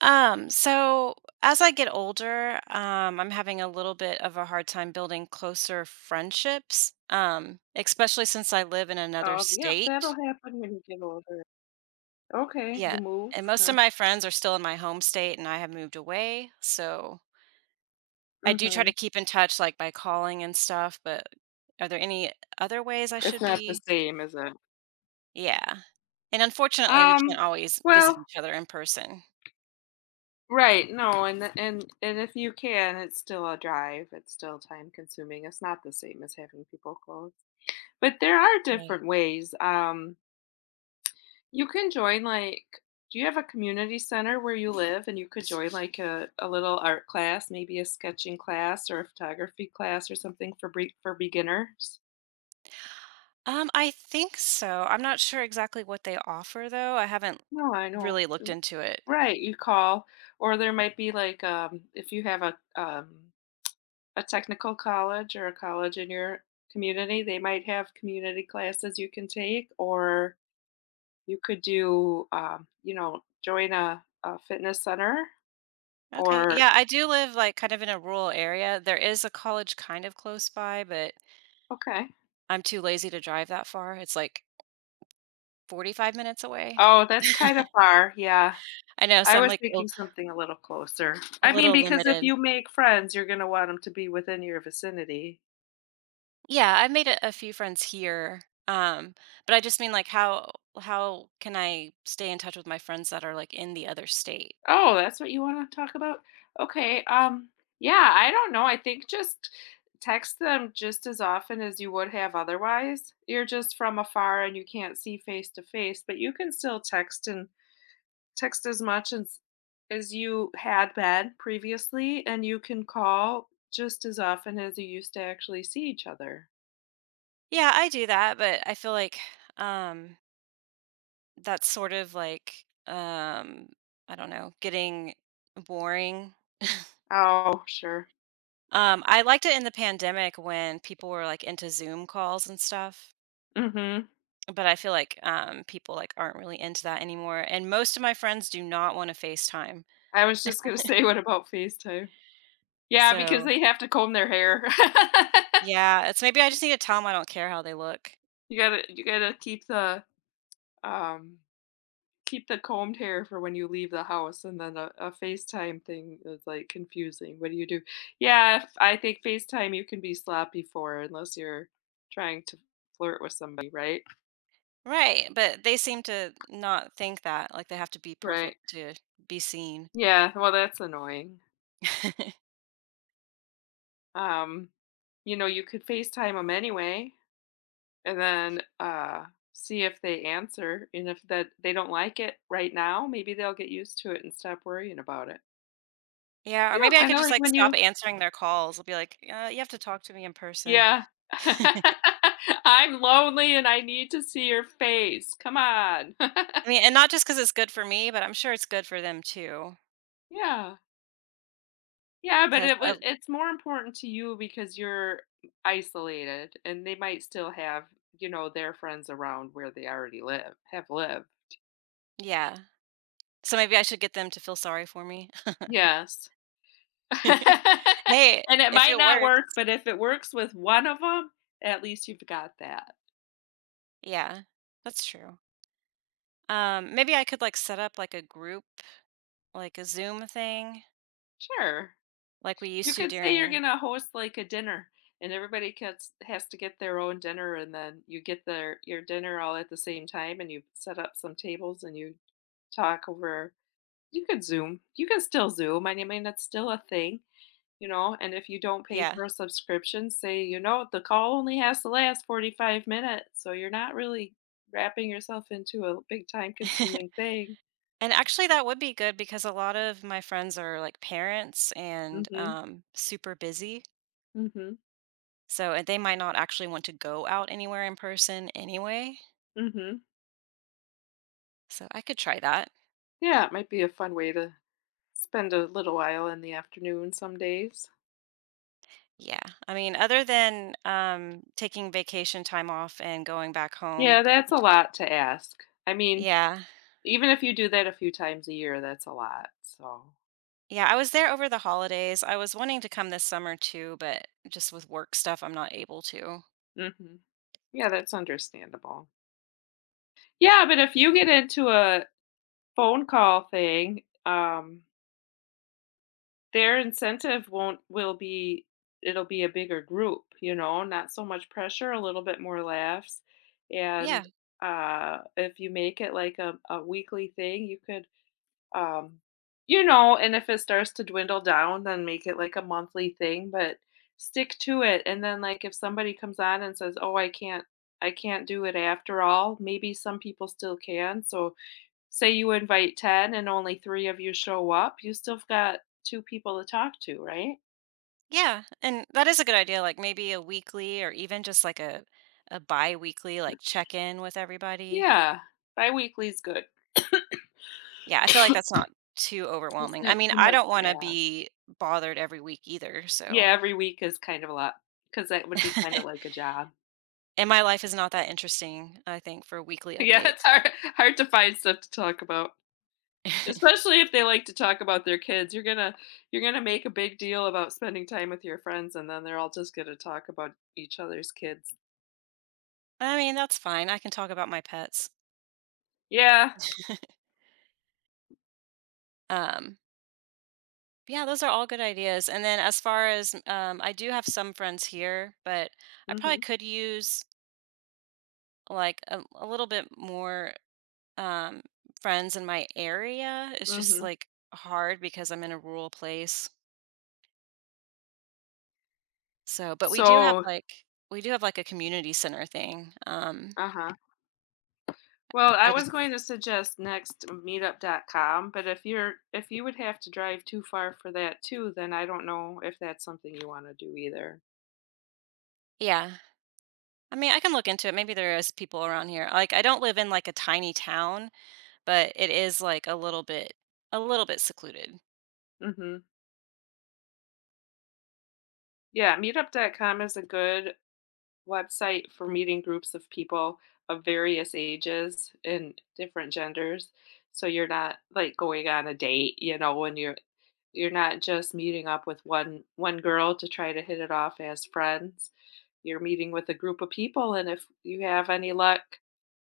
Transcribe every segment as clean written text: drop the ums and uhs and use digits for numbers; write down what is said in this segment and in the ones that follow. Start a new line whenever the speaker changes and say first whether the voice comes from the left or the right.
right: So as I get older, I'm having a little bit of a hard time building closer friendships, especially since I live in another
left: Oh, yep, that'll
right: state.
left: happen when you get older. Okay, you
right: Yeah. And
left: moved,
right: most of
left: huh?
right: my friends are still in my home state and I have moved away. So I do try to
left: Mhm.
right: keep in touch like by calling and stuff, but are there any other ways I
left: It's
right: should
left: not the
right: be?
left: same, is it?
right: Yeah. And unfortunately, we
left: Um,
right: can't always visit
left: well,
right: each other in person.
left: right, no, and the and if you can, it's still a drive. It's still time consuming. It's not the same as having people close. But there are different ways. You can join like, do you have a community center where you live and you could join like a little art class, maybe a sketching class or a photography class or something for for beginners?
right: I think so. I'm not sure exactly what they offer though. I haven't
left: No, I know.
right: really looked into it.
left: Right, you call, or there might be like if you have a technical college or a college in your community. They might have community classes you can take, or you could do you know, join a fitness center,
right: Okay.
left: or
right: Yeah, I do live like kind of in a rural area. There is a college kind of close by, but
left: okay.
right: I'm too lazy to drive that far. It's like 45 minutes away.
left: Oh, that's kind of far. Yeah.
right: I know, so
left: I
right: I'm
left: was
right: like a
left: thinking something a little closer.
right: a
left: I mean,
right: little
left: because if
right: limited.
left: you make friends, you're going to want them to be within your vicinity.
right: Yeah, I have made a few friends here. Um, but I just mean like how can I stay in touch with my friends that are like in the other state?
left: Oh, that's what you wanna talk about? Okay, yeah, I don't know, I think just text them just as often as you would have otherwise. You're just from afar and you can't see face to face, but you can still text and text as much as you had been previously, and you can call just as often as you used to actually see each other.
right: Yeah, I do that, but I feel like um that's sort of like, um, I don't know, getting boring.
left: Oh, sure.
right: I liked it in the pandemic when people were like into Zoom calls and stuff,
left: Mhm.
right: but I feel like people like aren't really into that anymore. And most of my friends do not want to FaceTime.
left: I was just gonna say, what about FaceTime? Yeah, because
right: So
left: they have to comb their hair.
right: yeah, it's maybe I just need to tell them I don't care how they look.
left: You gotta um keep the combed hair for when you leave the house, and then a FaceTime thing is, like, confusing. What do you do? Yeah, I think FaceTime you can be sloppy for, unless you're trying to flirt with somebody, right?
right: Right, but they seem to not think that like they have to be
left: Right.
right: perfect to be seen.
left: Yeah, well, that's annoying. Um, you know, you could FaceTime them anyway, and then, see if they answer, and if that they don't like it right now, maybe they'll get used to it and stop worrying about it.
right: Yeah, or
left: You know,
right: maybe I could
left: kinda
right: just
left: like
right: like
left: when
right: stop
left: you.
right: answering their calls. I'll be like, you have to talk to me in person.
left: Yeah.
right: I
left: "I'm lonely and I need to see your face. Come on."
right: mean, and not just because it's good for me, but I'm sure it's good for them too.
left: Yeah. Yeah, but
right: Cause,
left: it would,
right: of
left: it's more important to you because you're isolated, and they might still have, you know, their friends around where they already live, have lived.
right: Yeah. So maybe I should get them to feel sorry for me.
left: Yes.
right: Hey,
left: And it
right: if
left: might
right: it
left: not
right: works.
left: work, but if it works with one of them, at least you've got that.
right: Yeah, that's true. Maybe I could, like, set up, like, a group, like a Zoom thing,
left: Sure.
right: like we
left: You
right: used to
left: could say you're
right: during
left: gonna host, like, a dinner, and everybody gets has to get their own dinner, and then you get their your dinner all at the same time, and you set up some tables, and you talk over, you could Zoom. You can still Zoom, and I mean, that's still a thing, you know, and if you don't pay
right: Yeah.
left: for a subscription, say, you know, "The call only has to last 45 minutes," so you're not really wrapping yourself into a big time consuming thing.
right: And actually, that would be good because a lot of my friends are, like, parents and,
left: Mhm,
right: super busy,
left: mhm,
right: so and they might not actually want to go out anywhere in person anyway,
left: mhm.
right: so I could try that.
left: Yeah, it might be a fun way to spend a little while in the afternoon some days.
right: Yeah. I mean, other than, taking vacation time off and going back home,
left: Yeah, that's
right: which
left: a lot to ask. I mean,
right: Yeah.
left: even if you do that a few times a year, that's a lot, so.
right: Yeah, I was there over the holidays. I was wanting to come this summer too, but just with work stuff, I'm not able to.
left: Mhm. Yeah, that's understandable. Yeah, but if you get into a phone call thing, their incentive won't will be, it'll be a bigger group, you know, not so much pressure, a little bit more laughs, and,
right: Yeah.
left: if you make it like a weekly thing, you could. Um, you know, and if it starts to dwindle down, then make it like a monthly thing, but stick to it. And then like if somebody comes on and says, "Oh, I can't do it after all." Maybe some people still can. So say you invite 10 and only 3 of you show up, you still got 2 people to talk to, right?
right: Yeah, and that is a good idea, like, maybe a weekly or even just, like, a biweekly, like, check-in with everybody.
left: Yeah. Bi-weekly is good.
right: Yeah, I feel like that's not too
left: It's
right: overwhelming. I
left: not
right: mean,
left: too
right: I
left: much
right: don't
left: to
right: wanna
left: ask.
right: be bothered every week either, so
left: Yeah, every week is kind of a lot because that would be kind of like a job.
right: and my life is not that interesting, I think, for weekly
left: Yeah,
right: updates.
left: it's hard to find stuff to talk about. Especially if they like to talk about their kids, you're gonna make a big deal about spending time with your friends, and then they're all just gonna talk about each other's kids.
right: I mean, that's fine. I can talk about my pets.
left: Yeah.
right: Um, yeah, those are all good ideas. And then as far as I do have some friends here, but I probably
left: Mhm.
right: could use like a little bit more um, friends in my area. It's just
left: Mhm.
right: like hard because I'm in a rural place. So, but we do have
left: So
right: like we do have like a community center thing.
left: uh-huh. Well, I
right: I just
left: was going to suggest next meetup.com, but if you would have to drive too far for that too, then I don't know if that's something you want to do either.
right: Yeah. I mean, I can look into it. Maybe there is people around here. Like I don't live in like a tiny town, but it is like a little bit secluded.
left: Mhm. Yeah, Meetup.com is a good website for meeting groups of people of various ages and different genders. So you're not like going on a date, you know, when you're not just meeting up with one girl to try to hit it off as friends. You're meeting with a group of people, and if you have any luck,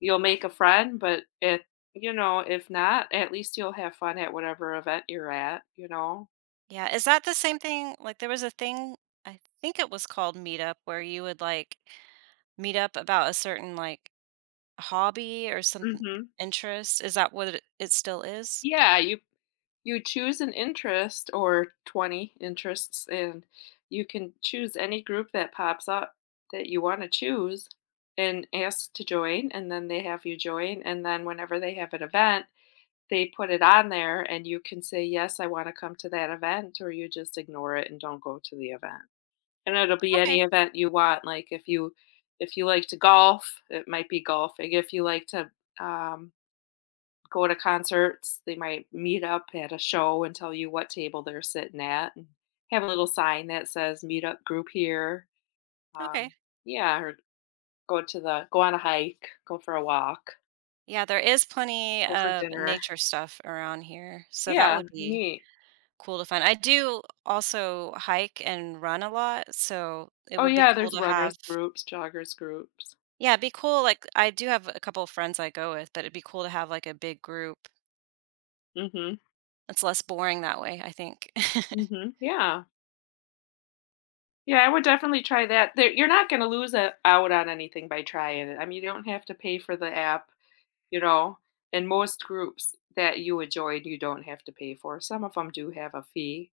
left: you'll make a friend, but if, you know, if not, at least you'll have fun at whatever event you're at, you know.
right: Yeah, is that the same thing? Like there was a thing I think it was called Meetup where you would like meet up about a certain like hobby or some
left: Mhm.
right: interest. Is that what it still is?
left: Yeah, you You choose an interest or 20 interests, and you can choose any group that pops up that you want to choose and ask to join. And then they have you join. And then whenever they have an event, they put it on there, and you can say, yes, I want to come to that event, or you just ignore it and don't go to the event. And it'll be
right: Okay.
left: any event you want. Like if you, if you like to golf, it might be golfing. If you like to um, go to concerts, they might meet up at a show and tell you what table they're sitting at, and have a little sign that says meetup group here.
right: Okay.
left: Um, yeah, or go to the go on a hike, go for a walk,
right: Yeah, there is plenty
left: go for
right: of
left: dinner.
right: nature stuff around here. So that
left: Yeah,
right: would be
left: neat.
right: cool to find. I do also hike and run a lot, so it
left: Oh
right: would be
left: yeah,
right: cool
left: there's
right: to
left: runners
right: have
left: groups, joggers groups.
right: Yeah, it'd be cool, like, I do have a couple of friends I go with, but it'd be cool to have, like, a big group.
left: Mhm.
right: It's less boring that way, I think.
left: Mhm. Yeah. Yeah, I would definitely try that. There, you're not going to lose a, out on anything by trying it. I mean, you don't have to pay for the app, you know, and most groups that you would join, you don't have to pay for. Some of them do have a fee.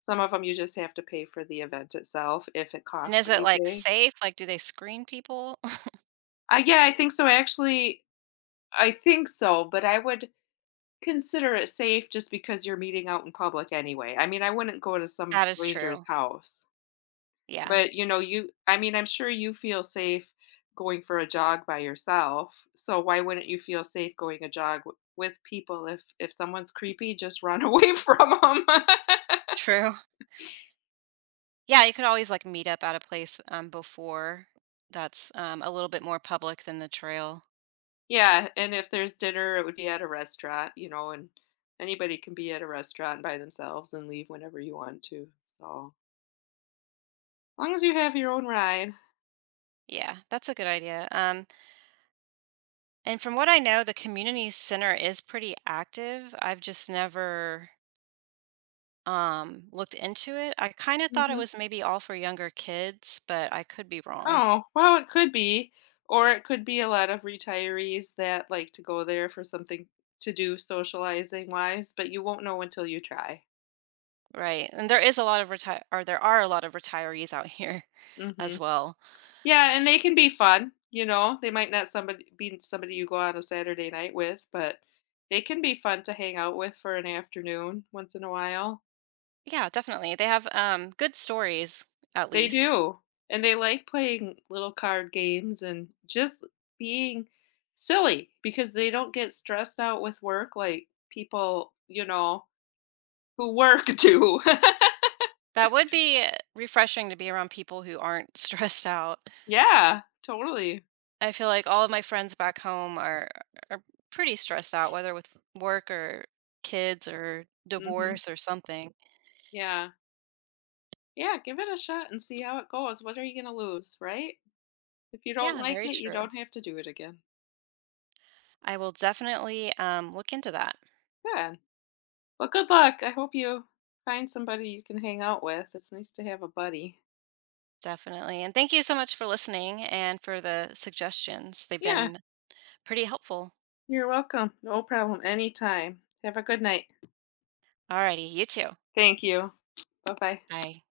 left: Some of them you just have to pay for the event itself if it
right: And
left: costs
right: is it, like,
left: anything.
right: safe? Like, do they screen people?
left: Yeah, I think so. Actually, I think so, but I would consider it safe just because you're meeting out in public anyway. I mean, I wouldn't go to some
right: That is
left: stranger's
right: true.
left: house.
right: Yeah,
left: But, you know, you I mean, I'm sure you feel safe going for a jog by yourself. So why wouldn't you feel safe going a jog with people? If someone's creepy, just run away from them.
right: true. Yeah, you could always, like, meet up at a place, before that's, a little bit more public than the trail.
left: Yeah, and if there's dinner, it would be at a restaurant, you know, and anybody can be at a restaurant by themselves and leave whenever you want to. So, as long as you have your own ride.
right: Yeah, that's a good idea, and from what I know, the community center is pretty active. I've just never looked into it. I kind of thought it
left: Mhm.
right: was maybe all for younger kids, but I could be wrong.
left: Oh, well, it could be. Or it could be a lot of retirees that like to go there for something to do socializing wise, but you won't know until you try.
right: Right. And there is a lot of retire or there are a lot of retirees out here
left: Hmm.
right: as well.
left: Yeah, and they can be fun, you know. They might not somebody be somebody you go on a Saturday night with, but they can be fun to hang out with for an afternoon once in a while.
right: Yeah, definitely. They have good stories at
left: They
right: least.
left: do, and they like playing little card games and just being silly because they don't get stressed out with work like people, you know, who work do.
right: That would be refreshing to be around people who aren't stressed out.
left: Yeah, totally.
right: I feel like all of my friends back home are pretty stressed out, whether with work or kids or
left: Mhm.
right: divorce or something.
left: Yeah. Yeah, give it a shot and see how it goes. What are you gonna lose, right? If you don't
right: Yeah,
left: like
right: very
left: it, you
right: true.
left: don't have to do it again.
right: I will definitely look into that.
left: Good. Well, good luck. I hope you find somebody you can hang out with. It's nice to have a buddy.
right: Definitely. And thank you so much for listening and for the suggestions. They've
left: Yeah.
right: been pretty helpful.
left: You're welcome. No problem. Anytime. Have a good night.
right: Alrighty, you too.
left: Thank you. Bye bye.
right: Bye.